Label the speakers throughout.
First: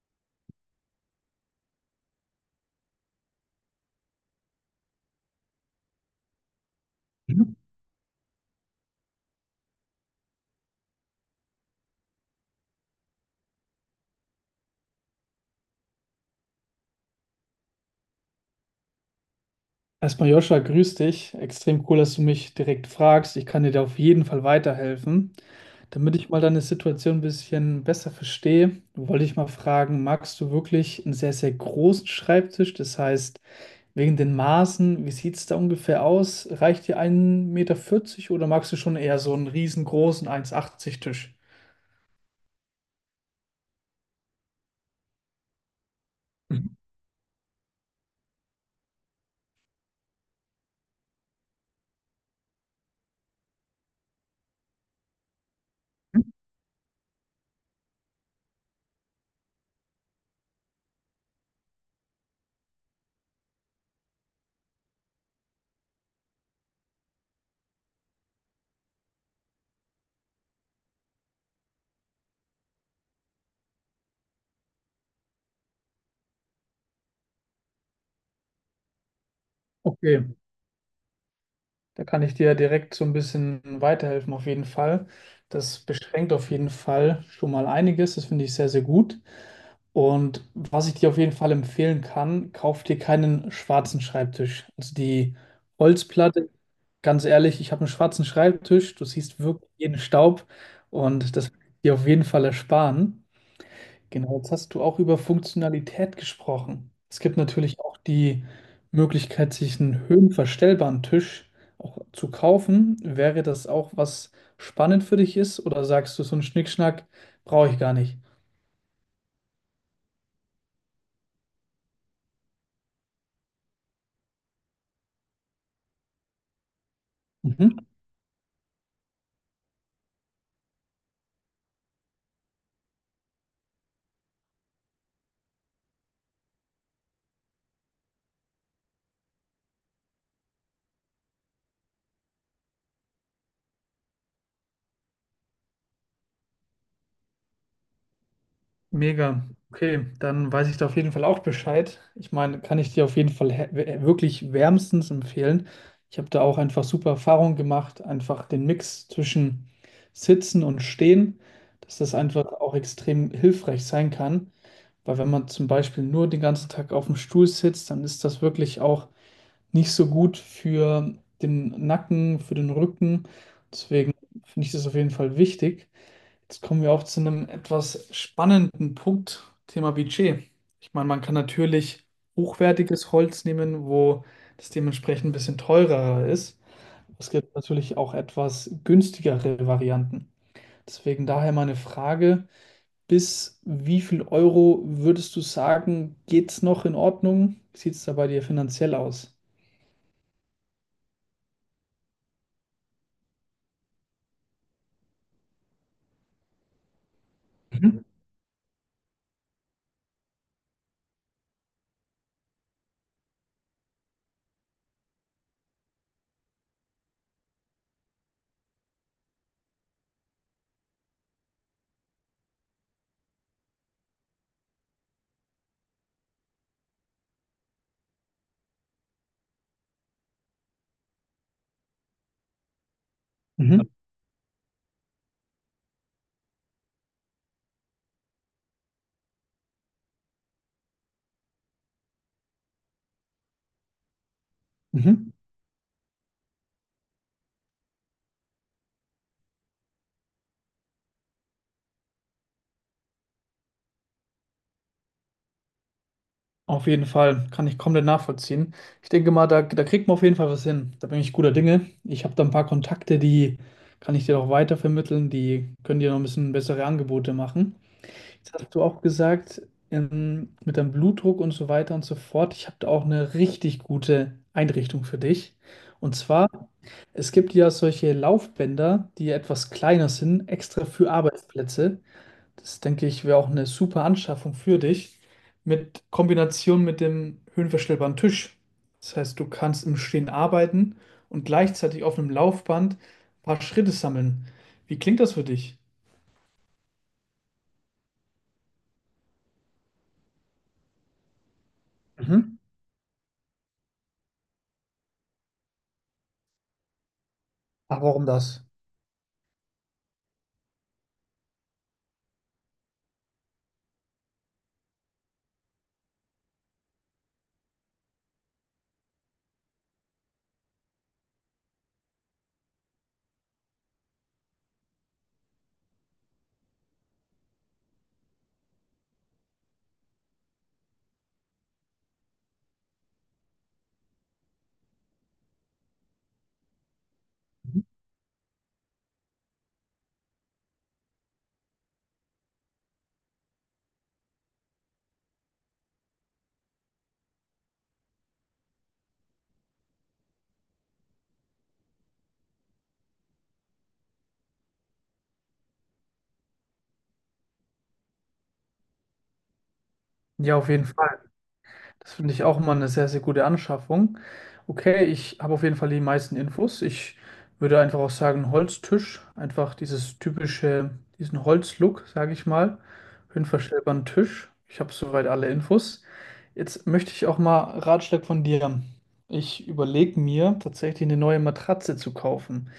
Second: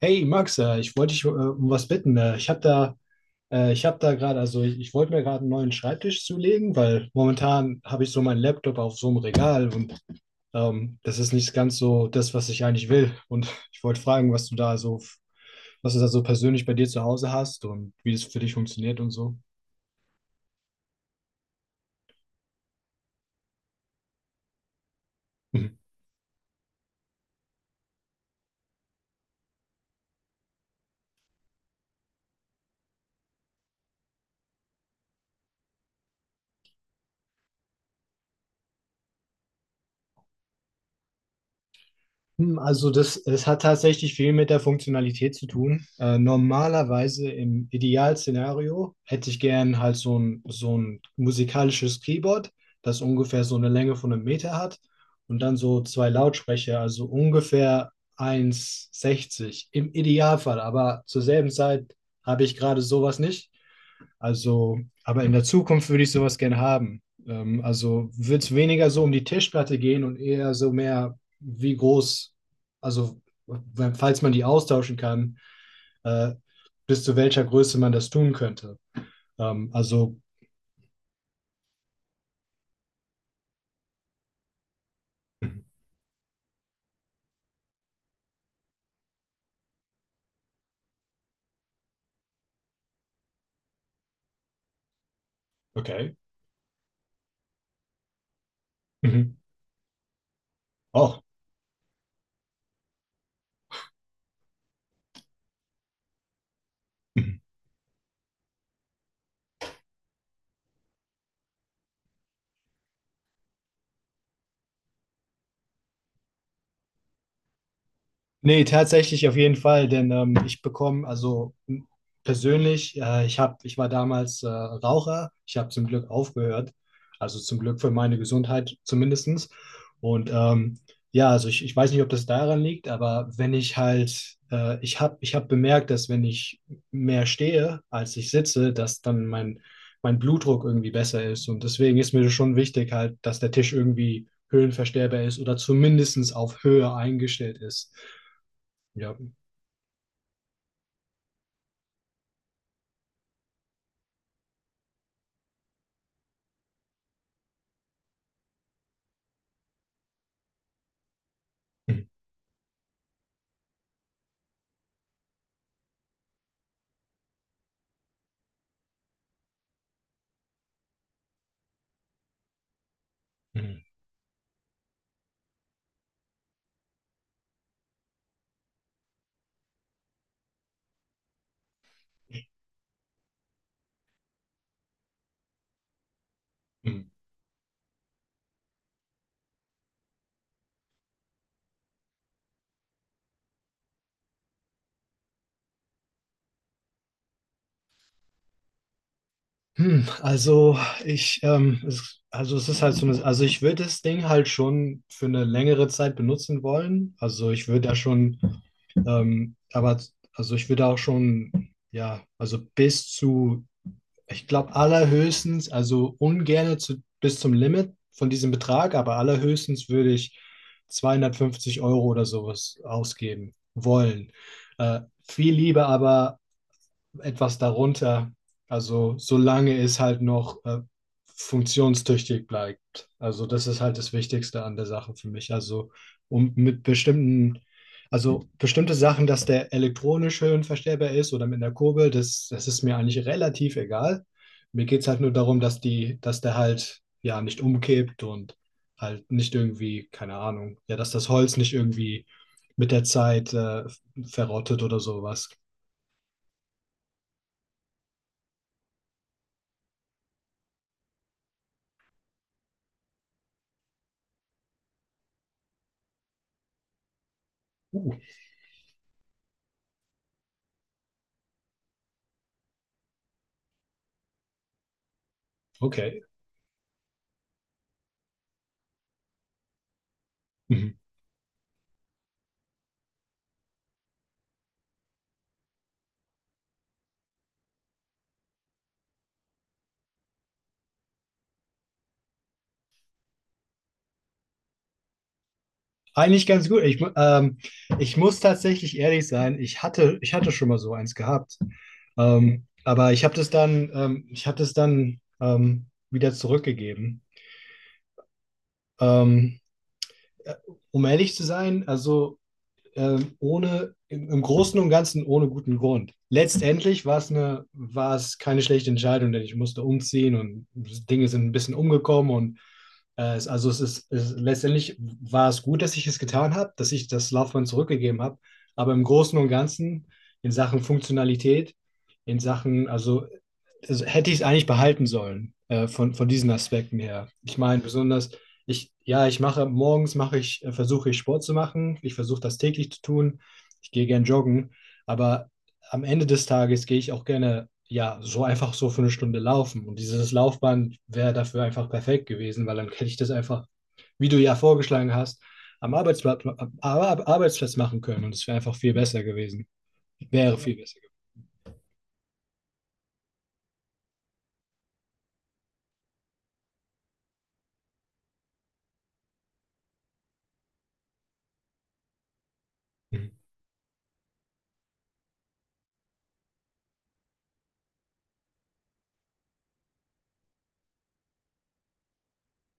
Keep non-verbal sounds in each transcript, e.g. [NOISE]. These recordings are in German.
Speaker 1: Hey Max, ich wollte dich um was bitten. Ich habe da gerade, ich wollte mir gerade einen neuen Schreibtisch zulegen, weil
Speaker 2: Mhm.
Speaker 1: momentan habe ich so meinen Laptop auf so einem Regal und das ist nicht ganz so das, was ich eigentlich will. Und ich wollte fragen, was du da so persönlich bei dir zu Hause hast und wie das für dich funktioniert und so.
Speaker 2: Erstmal Joscha, grüß dich. Extrem cool, dass du mich direkt fragst. Ich kann dir da auf jeden Fall weiterhelfen.
Speaker 1: Mhm.
Speaker 2: Damit ich mal deine Situation ein bisschen besser verstehe, wollte ich mal fragen, magst du wirklich einen sehr, sehr großen Schreibtisch? Das heißt, wegen den Maßen, wie sieht es da ungefähr aus? Reicht dir ein Meter vierzig oder magst du schon eher so einen riesengroßen eins Komma achtzig Tisch?
Speaker 1: Also es hat tatsächlich viel mit der Funktionalität zu tun.
Speaker 2: Mhm.
Speaker 1: Normalerweise im Idealszenario hätte ich gern halt so ein musikalisches Keyboard, das ungefähr so eine Länge von einem Meter hat und dann so zwei Lautsprecher, also ungefähr 1,60 im Idealfall. Aber zur selben Zeit habe ich gerade sowas nicht. Also, aber in der Zukunft würde ich sowas gerne haben. Also wird es weniger so um die Tischplatte gehen und eher so mehr, wie groß, also falls man die austauschen kann, äh, bis zu welcher Größe man das tun könnte. Also,
Speaker 2: Okay, da kann ich dir direkt so ein bisschen weiterhelfen, auf jeden Fall. Das beschränkt auf jeden Fall schon mal einiges. Das finde ich sehr, sehr gut. Und was ich dir auf jeden Fall empfehlen kann, kauf dir keinen schwarzen Schreibtisch. Also die
Speaker 1: okay.
Speaker 2: Holzplatte, ganz ehrlich, ich habe einen schwarzen Schreibtisch. Du
Speaker 1: Mhm.
Speaker 2: siehst wirklich jeden Staub
Speaker 1: Oh,
Speaker 2: und das will ich dir auf jeden Fall ersparen. Genau, jetzt hast du auch über Funktionalität gesprochen. Es gibt natürlich auch die Möglichkeit, sich einen höhenverstellbaren Tisch auch zu kaufen. Wäre das auch was spannend für dich ist oder sagst du, so einen Schnickschnack brauche ich gar nicht?
Speaker 1: nee, tatsächlich auf jeden Fall, denn ich bekomme, persönlich, ich war damals Raucher, ich habe zum Glück aufgehört, also zum
Speaker 2: Mhm.
Speaker 1: Glück für meine Gesundheit zumindestens. Und ja, ich weiß nicht, ob das daran liegt, aber wenn ich halt, ich hab bemerkt, dass wenn ich mehr stehe, als ich sitze, dass dann mein Blutdruck irgendwie besser ist. Und deswegen ist mir das schon wichtig halt, dass der Tisch irgendwie höhenverstellbar ist oder zumindestens auf Höhe eingestellt ist. Ja.
Speaker 2: Mega. Okay, dann weiß ich da auf jeden Fall auch Bescheid. Ich meine, kann ich dir auf jeden Fall wirklich wärmstens empfehlen. Ich habe da auch einfach super Erfahrungen gemacht, einfach den Mix zwischen Sitzen und Stehen, dass
Speaker 1: Hm,
Speaker 2: das einfach auch extrem hilfreich sein kann. Weil wenn man zum Beispiel nur den ganzen Tag auf dem Stuhl sitzt, dann ist das wirklich auch nicht so gut für den Nacken, für den Rücken.
Speaker 1: hm,
Speaker 2: Deswegen finde ich das auf jeden Fall wichtig. Jetzt kommen wir auch zu einem etwas spannenden Punkt, Thema Budget. Ich meine, man kann natürlich hochwertiges Holz nehmen, wo das dementsprechend ein bisschen teurer ist.
Speaker 1: hm.
Speaker 2: Es gibt natürlich auch etwas günstigere Varianten. Deswegen daher meine Frage, bis wie viel Euro würdest du sagen, geht's noch in Ordnung? Wie sieht es da bei dir finanziell aus?
Speaker 1: Also also es ist halt so eine, also ich würde das Ding halt schon für eine längere Zeit benutzen wollen.
Speaker 2: Mhm.
Speaker 1: Ähm, aber also ich würde auch schon, ja, also bis zu, ich glaube allerhöchstens, also ungerne zu, bis zum Limit von diesem Betrag, aber allerhöchstens würde ich 250 € oder sowas ausgeben wollen. Viel lieber aber etwas darunter. Also solange es halt noch funktionstüchtig bleibt. Also das ist
Speaker 2: Mhm.
Speaker 1: halt das Wichtigste an der Sache für mich. Also um mit bestimmten, also bestimmte Sachen, dass der elektronisch höhenverstellbar ist oder mit einer Kurbel, das ist mir eigentlich relativ egal. Mir geht es halt nur
Speaker 2: Mhm.
Speaker 1: darum, dass der halt ja nicht umkippt und halt nicht irgendwie, keine Ahnung, ja, dass das Holz nicht irgendwie mit der Zeit verrottet oder sowas.
Speaker 2: Auf jeden Fall, kann ich komplett nachvollziehen. Ich denke mal, da, da kriegt man auf jeden Fall was hin. Da bin ich guter Dinge. Ich habe da ein paar Kontakte, die kann ich dir auch weitervermitteln. Die können dir noch ein bisschen bessere Angebote machen.
Speaker 1: Uh,
Speaker 2: Jetzt hast du auch gesagt, mit deinem Blutdruck und so weiter und so fort. Ich habe da auch eine richtig gute Einrichtung für dich. Und
Speaker 1: okay.
Speaker 2: zwar, es gibt ja solche Laufbänder, die etwas kleiner sind, extra
Speaker 1: Mhm.
Speaker 2: für Arbeitsplätze. Das denke ich wäre auch eine super Anschaffung für dich mit Kombination mit dem höhenverstellbaren Tisch. Das heißt, du kannst im Stehen arbeiten und gleichzeitig auf einem Laufband ein paar Schritte sammeln. Wie klingt das für dich?
Speaker 1: Eigentlich ganz gut. Ich muss tatsächlich ehrlich sein, ich hatte schon mal so eins gehabt.
Speaker 2: Mhm.
Speaker 1: Aber ich habe das dann, wieder zurückgegeben.
Speaker 2: Ach, warum das?
Speaker 1: Ähm, äh, Um ehrlich zu sein, also ohne, im, im Großen und Ganzen ohne guten Grund. Letztendlich war es keine schlechte Entscheidung, denn ich musste umziehen und Dinge sind ein bisschen umgekommen und es, also es ist, es, letztendlich war es gut, dass ich es getan habe, dass ich das Laufband zurückgegeben habe. Aber im Großen und Ganzen in Sachen Funktionalität, in Sachen, also hätte ich es eigentlich behalten sollen von diesen Aspekten her. Ich
Speaker 2: Mhm.
Speaker 1: meine, besonders ich, ja, ich mache morgens mache ich, versuche ich Sport zu machen. Ich versuche das täglich zu tun. Ich gehe gern joggen, aber am Ende des Tages gehe ich auch gerne, ja, so einfach so für eine Stunde laufen. Und dieses Laufband wäre dafür einfach perfekt gewesen, weil dann hätte ich das einfach, wie du ja vorgeschlagen hast, am Arbeitsplatz machen können. Und es wäre einfach viel besser gewesen. Wäre ja
Speaker 2: Ja, auf
Speaker 1: viel
Speaker 2: jeden
Speaker 1: besser
Speaker 2: Fall. Das finde ich auch mal eine sehr, sehr gute Anschaffung. Okay, ich habe auf jeden Fall die meisten Infos. Ich würde einfach auch sagen, Holztisch. Einfach dieses typische, diesen Holzlook, sage ich mal.
Speaker 1: gewesen.
Speaker 2: Höhenverstellbaren Tisch. Ich habe soweit alle Infos. Jetzt möchte ich auch mal Ratschlag von dir. Ich überlege mir, tatsächlich eine neue Matratze zu kaufen.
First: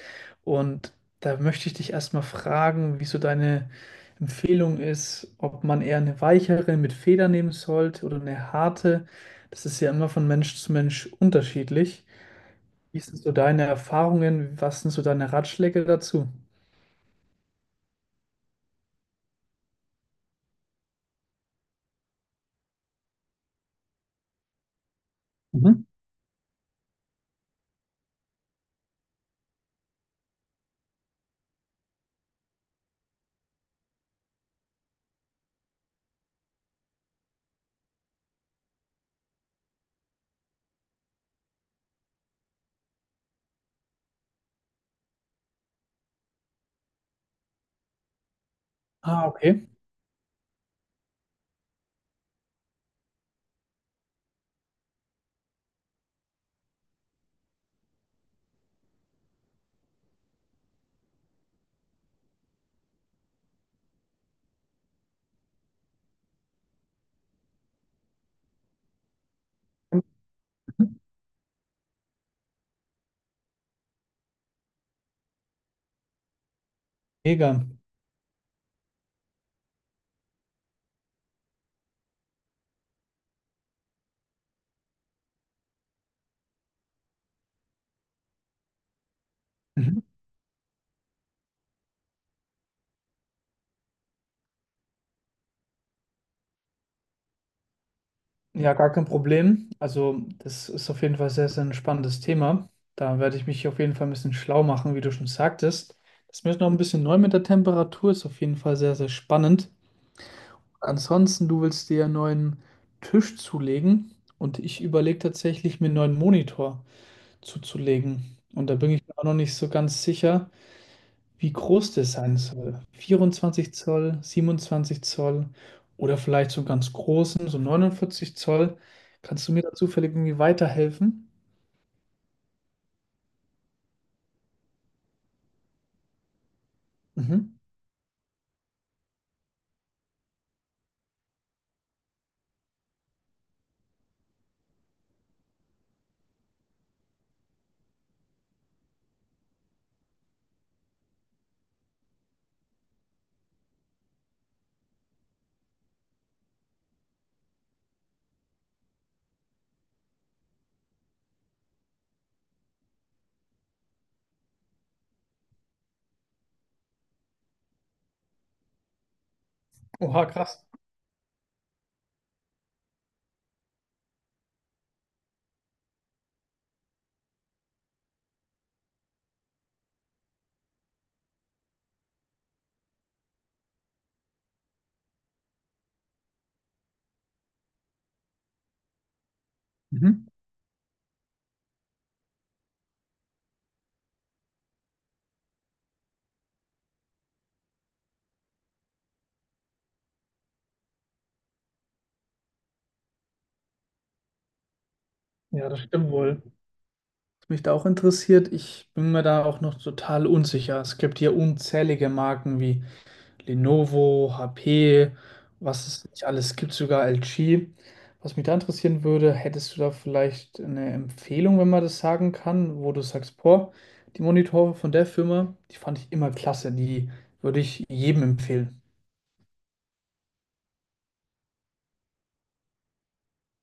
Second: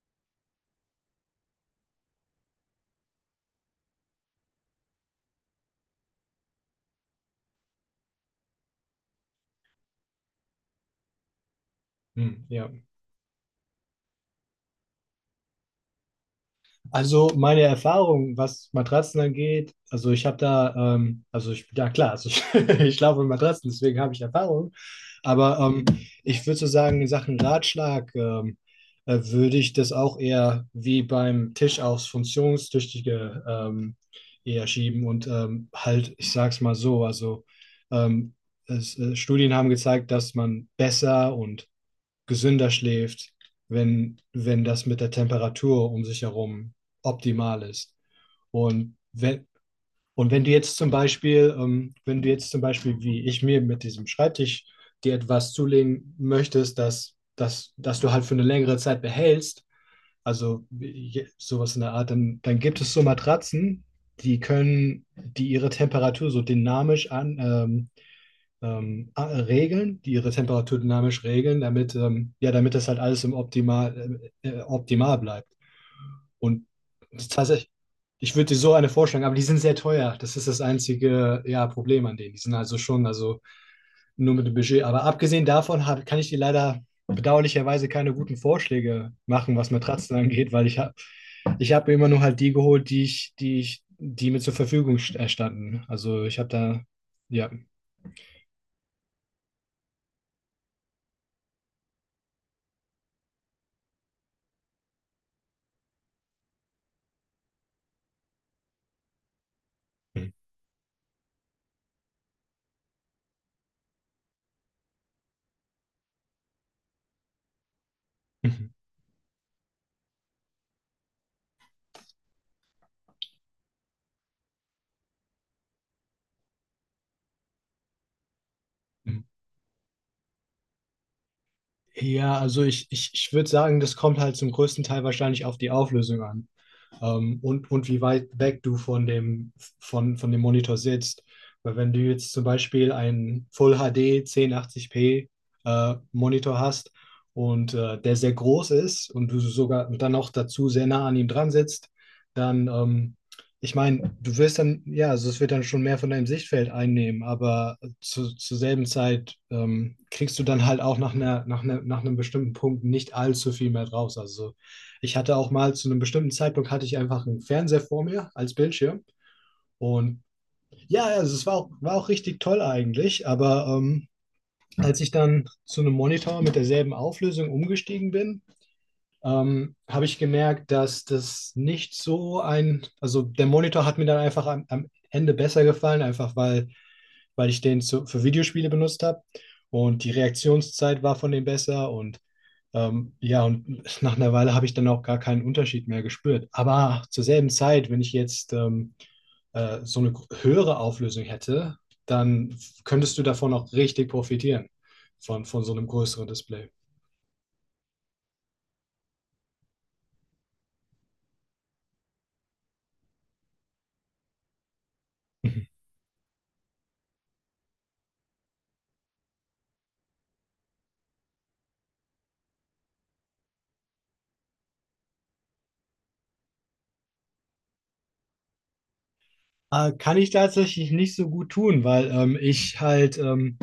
Speaker 2: Und da möchte ich dich erstmal fragen, wie so deine Empfehlung ist, ob man eher eine weichere mit Feder nehmen sollte oder eine harte. Das ist ja immer von Mensch zu Mensch unterschiedlich.
Speaker 1: Hm, ja.
Speaker 2: Wie sind so deine Erfahrungen? Was sind so deine Ratschläge dazu?
Speaker 1: Also meine Erfahrung, was Matratzen angeht, also ich habe da, also ich, ja klar, also ich, [LAUGHS] ich schlafe mit Matratzen, deswegen habe ich Erfahrung. Aber
Speaker 2: Mhm.
Speaker 1: ich würde so sagen, in Sachen Ratschlag würde ich das auch eher wie beim Tisch aufs Funktionstüchtige eher schieben und halt, ich sag's mal so, also ähm, Studien haben gezeigt, dass man besser und gesünder schläft, wenn das mit der Temperatur um sich herum optimal ist. Und
Speaker 2: Ah,
Speaker 1: wenn,
Speaker 2: okay.
Speaker 1: und wenn du jetzt zum Beispiel, wenn du jetzt zum Beispiel, wie ich mir mit diesem Schreibtisch dir etwas zulegen möchtest, dass du halt für eine längere Zeit behältst, sowas in der Art, dann gibt es so Matratzen, die ihre Temperatur so dynamisch regeln, die ihre Temperatur dynamisch regeln, damit, ja, damit das halt alles im optimal bleibt. Und das ist
Speaker 2: Mega.
Speaker 1: tatsächlich, ich würde dir so eine vorschlagen, aber die sind sehr teuer. Das ist das einzige, ja, Problem an denen. Die sind also schon, also nur mit dem Budget. Aber abgesehen davon kann ich dir leider bedauerlicherweise keine guten Vorschläge machen, was
Speaker 2: Mhm.
Speaker 1: Matratzen angeht, weil ich hab mir immer nur halt die geholt, die mir zur Verfügung standen. Also ich habe da, ja.
Speaker 2: Ja, gar kein Problem. Also, das ist auf jeden Fall sehr, sehr ein spannendes Thema. Da werde ich mich auf jeden Fall ein bisschen schlau machen, wie du schon sagtest. Das ist mir jetzt noch ein bisschen neu mit der Temperatur, ist auf jeden Fall sehr, sehr spannend. Ansonsten, du willst dir einen neuen Tisch zulegen und ich überlege tatsächlich, mir einen neuen Monitor zuzulegen. Und da
Speaker 1: [LAUGHS]
Speaker 2: bin ich mir auch noch nicht so ganz sicher, wie groß das sein soll. 24 Zoll, 27 Zoll oder vielleicht so einen ganz großen, so 49 Zoll.
Speaker 1: Mhm.
Speaker 2: Kannst du mir da zufällig irgendwie weiterhelfen?
Speaker 1: Ja, ich würde sagen, das kommt halt zum größten Teil wahrscheinlich auf die Auflösung an
Speaker 2: Mhm.
Speaker 1: und wie weit weg du von dem, von dem Monitor sitzt. Weil wenn du jetzt zum Beispiel einen Full HD 1080p Monitor hast und der sehr groß ist und du sogar dann noch dazu sehr nah an ihm dran sitzt, dann, ich meine, du wirst dann, ja, also es wird dann schon mehr von deinem Sichtfeld einnehmen, aber zur selben Zeit kriegst du dann halt auch nach einem bestimmten Punkt nicht allzu viel mehr draus. Also ich hatte auch mal zu einem bestimmten Zeitpunkt hatte ich einfach einen Fernseher vor mir als Bildschirm. Und
Speaker 2: Oha, krass.
Speaker 1: ja, war auch richtig toll eigentlich. Aber als ich dann zu einem Monitor mit derselben Auflösung umgestiegen bin, habe ich gemerkt, dass das nicht so ein, also der Monitor hat mir dann einfach am Ende besser gefallen, einfach weil ich den für Videospiele benutzt habe. Und die
Speaker 2: Mhm.
Speaker 1: Reaktionszeit war von dem besser und ja, und nach einer Weile habe ich dann auch gar keinen Unterschied mehr gespürt. Aber zur selben Zeit, wenn ich jetzt so eine höhere Auflösung hätte, dann könntest du davon auch richtig profitieren, von
Speaker 2: Ja,
Speaker 1: so
Speaker 2: das
Speaker 1: einem
Speaker 2: stimmt
Speaker 1: größeren
Speaker 2: wohl.
Speaker 1: Display.
Speaker 2: Was mich da auch interessiert, ich bin mir da auch noch total unsicher. Es gibt hier unzählige Marken wie Lenovo, HP, was es nicht alles gibt, sogar LG. Was mich da interessieren würde, hättest du da vielleicht eine Empfehlung, wenn man das sagen kann, wo du sagst, boah, die Monitore von der Firma, die fand ich immer klasse, die würde ich jedem empfehlen.
Speaker 1: Kann ich tatsächlich nicht so gut tun, weil ähm, ich halt, ähm,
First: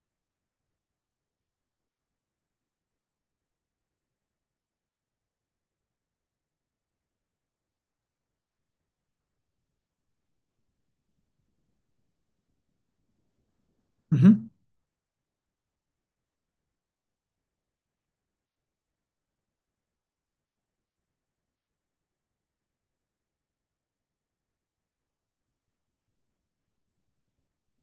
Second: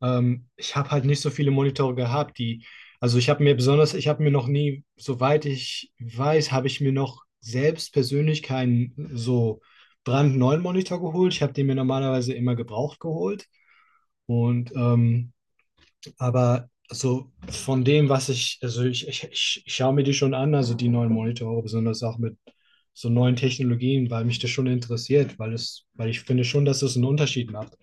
Speaker 1: ähm, ich habe halt nicht so viele Monitore Ich habe mir noch nie, soweit ich weiß, habe ich mir noch selbst persönlich keinen so brandneuen Monitor geholt. Ich habe den mir normalerweise immer gebraucht geholt
Speaker 2: Mhm.
Speaker 1: und aber so von dem, was ich, also ich schaue mir die schon an, also die neuen Monitore, besonders auch mit so neuen Technologien, weil mich das schon interessiert, weil ich finde schon, dass es einen Unterschied macht.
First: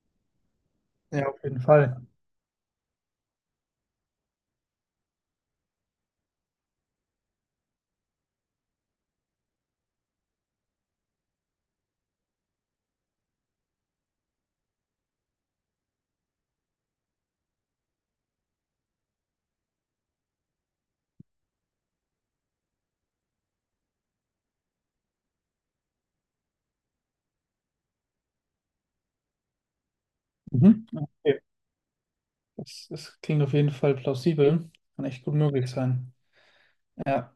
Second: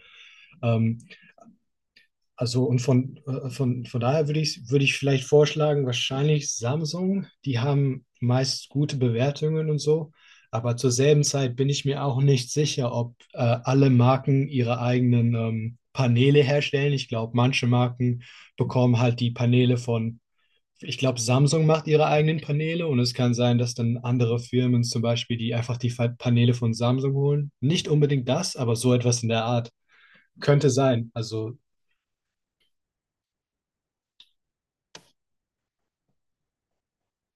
Speaker 1: Ähm,
Speaker 2: Ja, auf jeden Fall.
Speaker 1: also und von daher würde ich vielleicht vorschlagen, wahrscheinlich Samsung. Die haben meist gute Bewertungen und so. Aber zur selben Zeit bin ich mir auch nicht sicher, ob alle Marken ihre eigenen Paneele herstellen. Ich glaube, manche Marken bekommen halt die Paneele von, ich glaube, Samsung macht ihre eigenen Paneele und es kann sein, dass dann andere Firmen zum Beispiel, die einfach die Paneele von Samsung holen. Nicht unbedingt das, aber so etwas in der Art. Könnte
Speaker 2: Mhm.
Speaker 1: sein.
Speaker 2: Okay.
Speaker 1: Also
Speaker 2: Das, das klingt auf jeden Fall plausibel. Kann echt gut möglich sein. Ja.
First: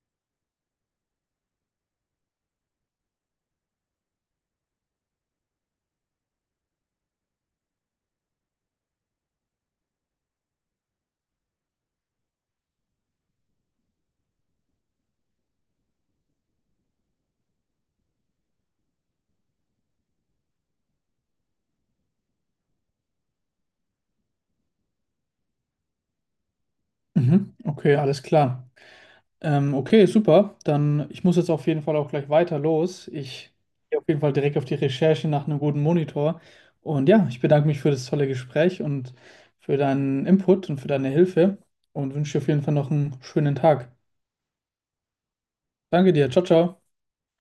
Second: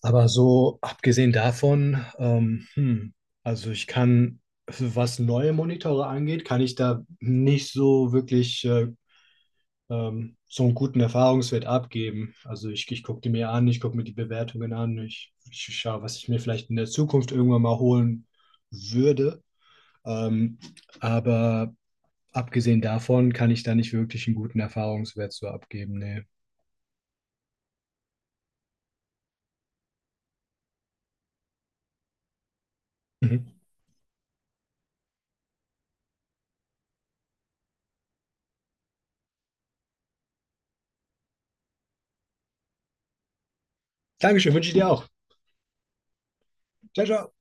Speaker 1: aber so abgesehen davon, also ich kann, was neue Monitore angeht, kann ich da nicht so wirklich so einen guten Erfahrungswert abgeben. Ich gucke die mir an, ich gucke mir die Bewertungen an, ich schaue, was ich mir vielleicht in der Zukunft irgendwann mal holen würde. Ähm, aber abgesehen davon kann ich da nicht wirklich einen guten Erfahrungswert so abgeben. Nee.
Speaker 2: Mhm. Okay, alles klar. Okay, super. Dann, ich muss jetzt auf jeden Fall auch gleich weiter los.
Speaker 1: Mhm.
Speaker 2: Ich gehe auf jeden Fall direkt auf die Recherche nach einem guten Monitor. Und ja, ich bedanke mich für das tolle Gespräch und für deinen Input und für deine Hilfe und wünsche dir auf jeden Fall noch einen schönen Tag.
Speaker 1: Dankeschön, wünsche ich dir auch.
Speaker 2: Danke dir. Ciao, ciao.
Speaker 1: Ciao, ciao.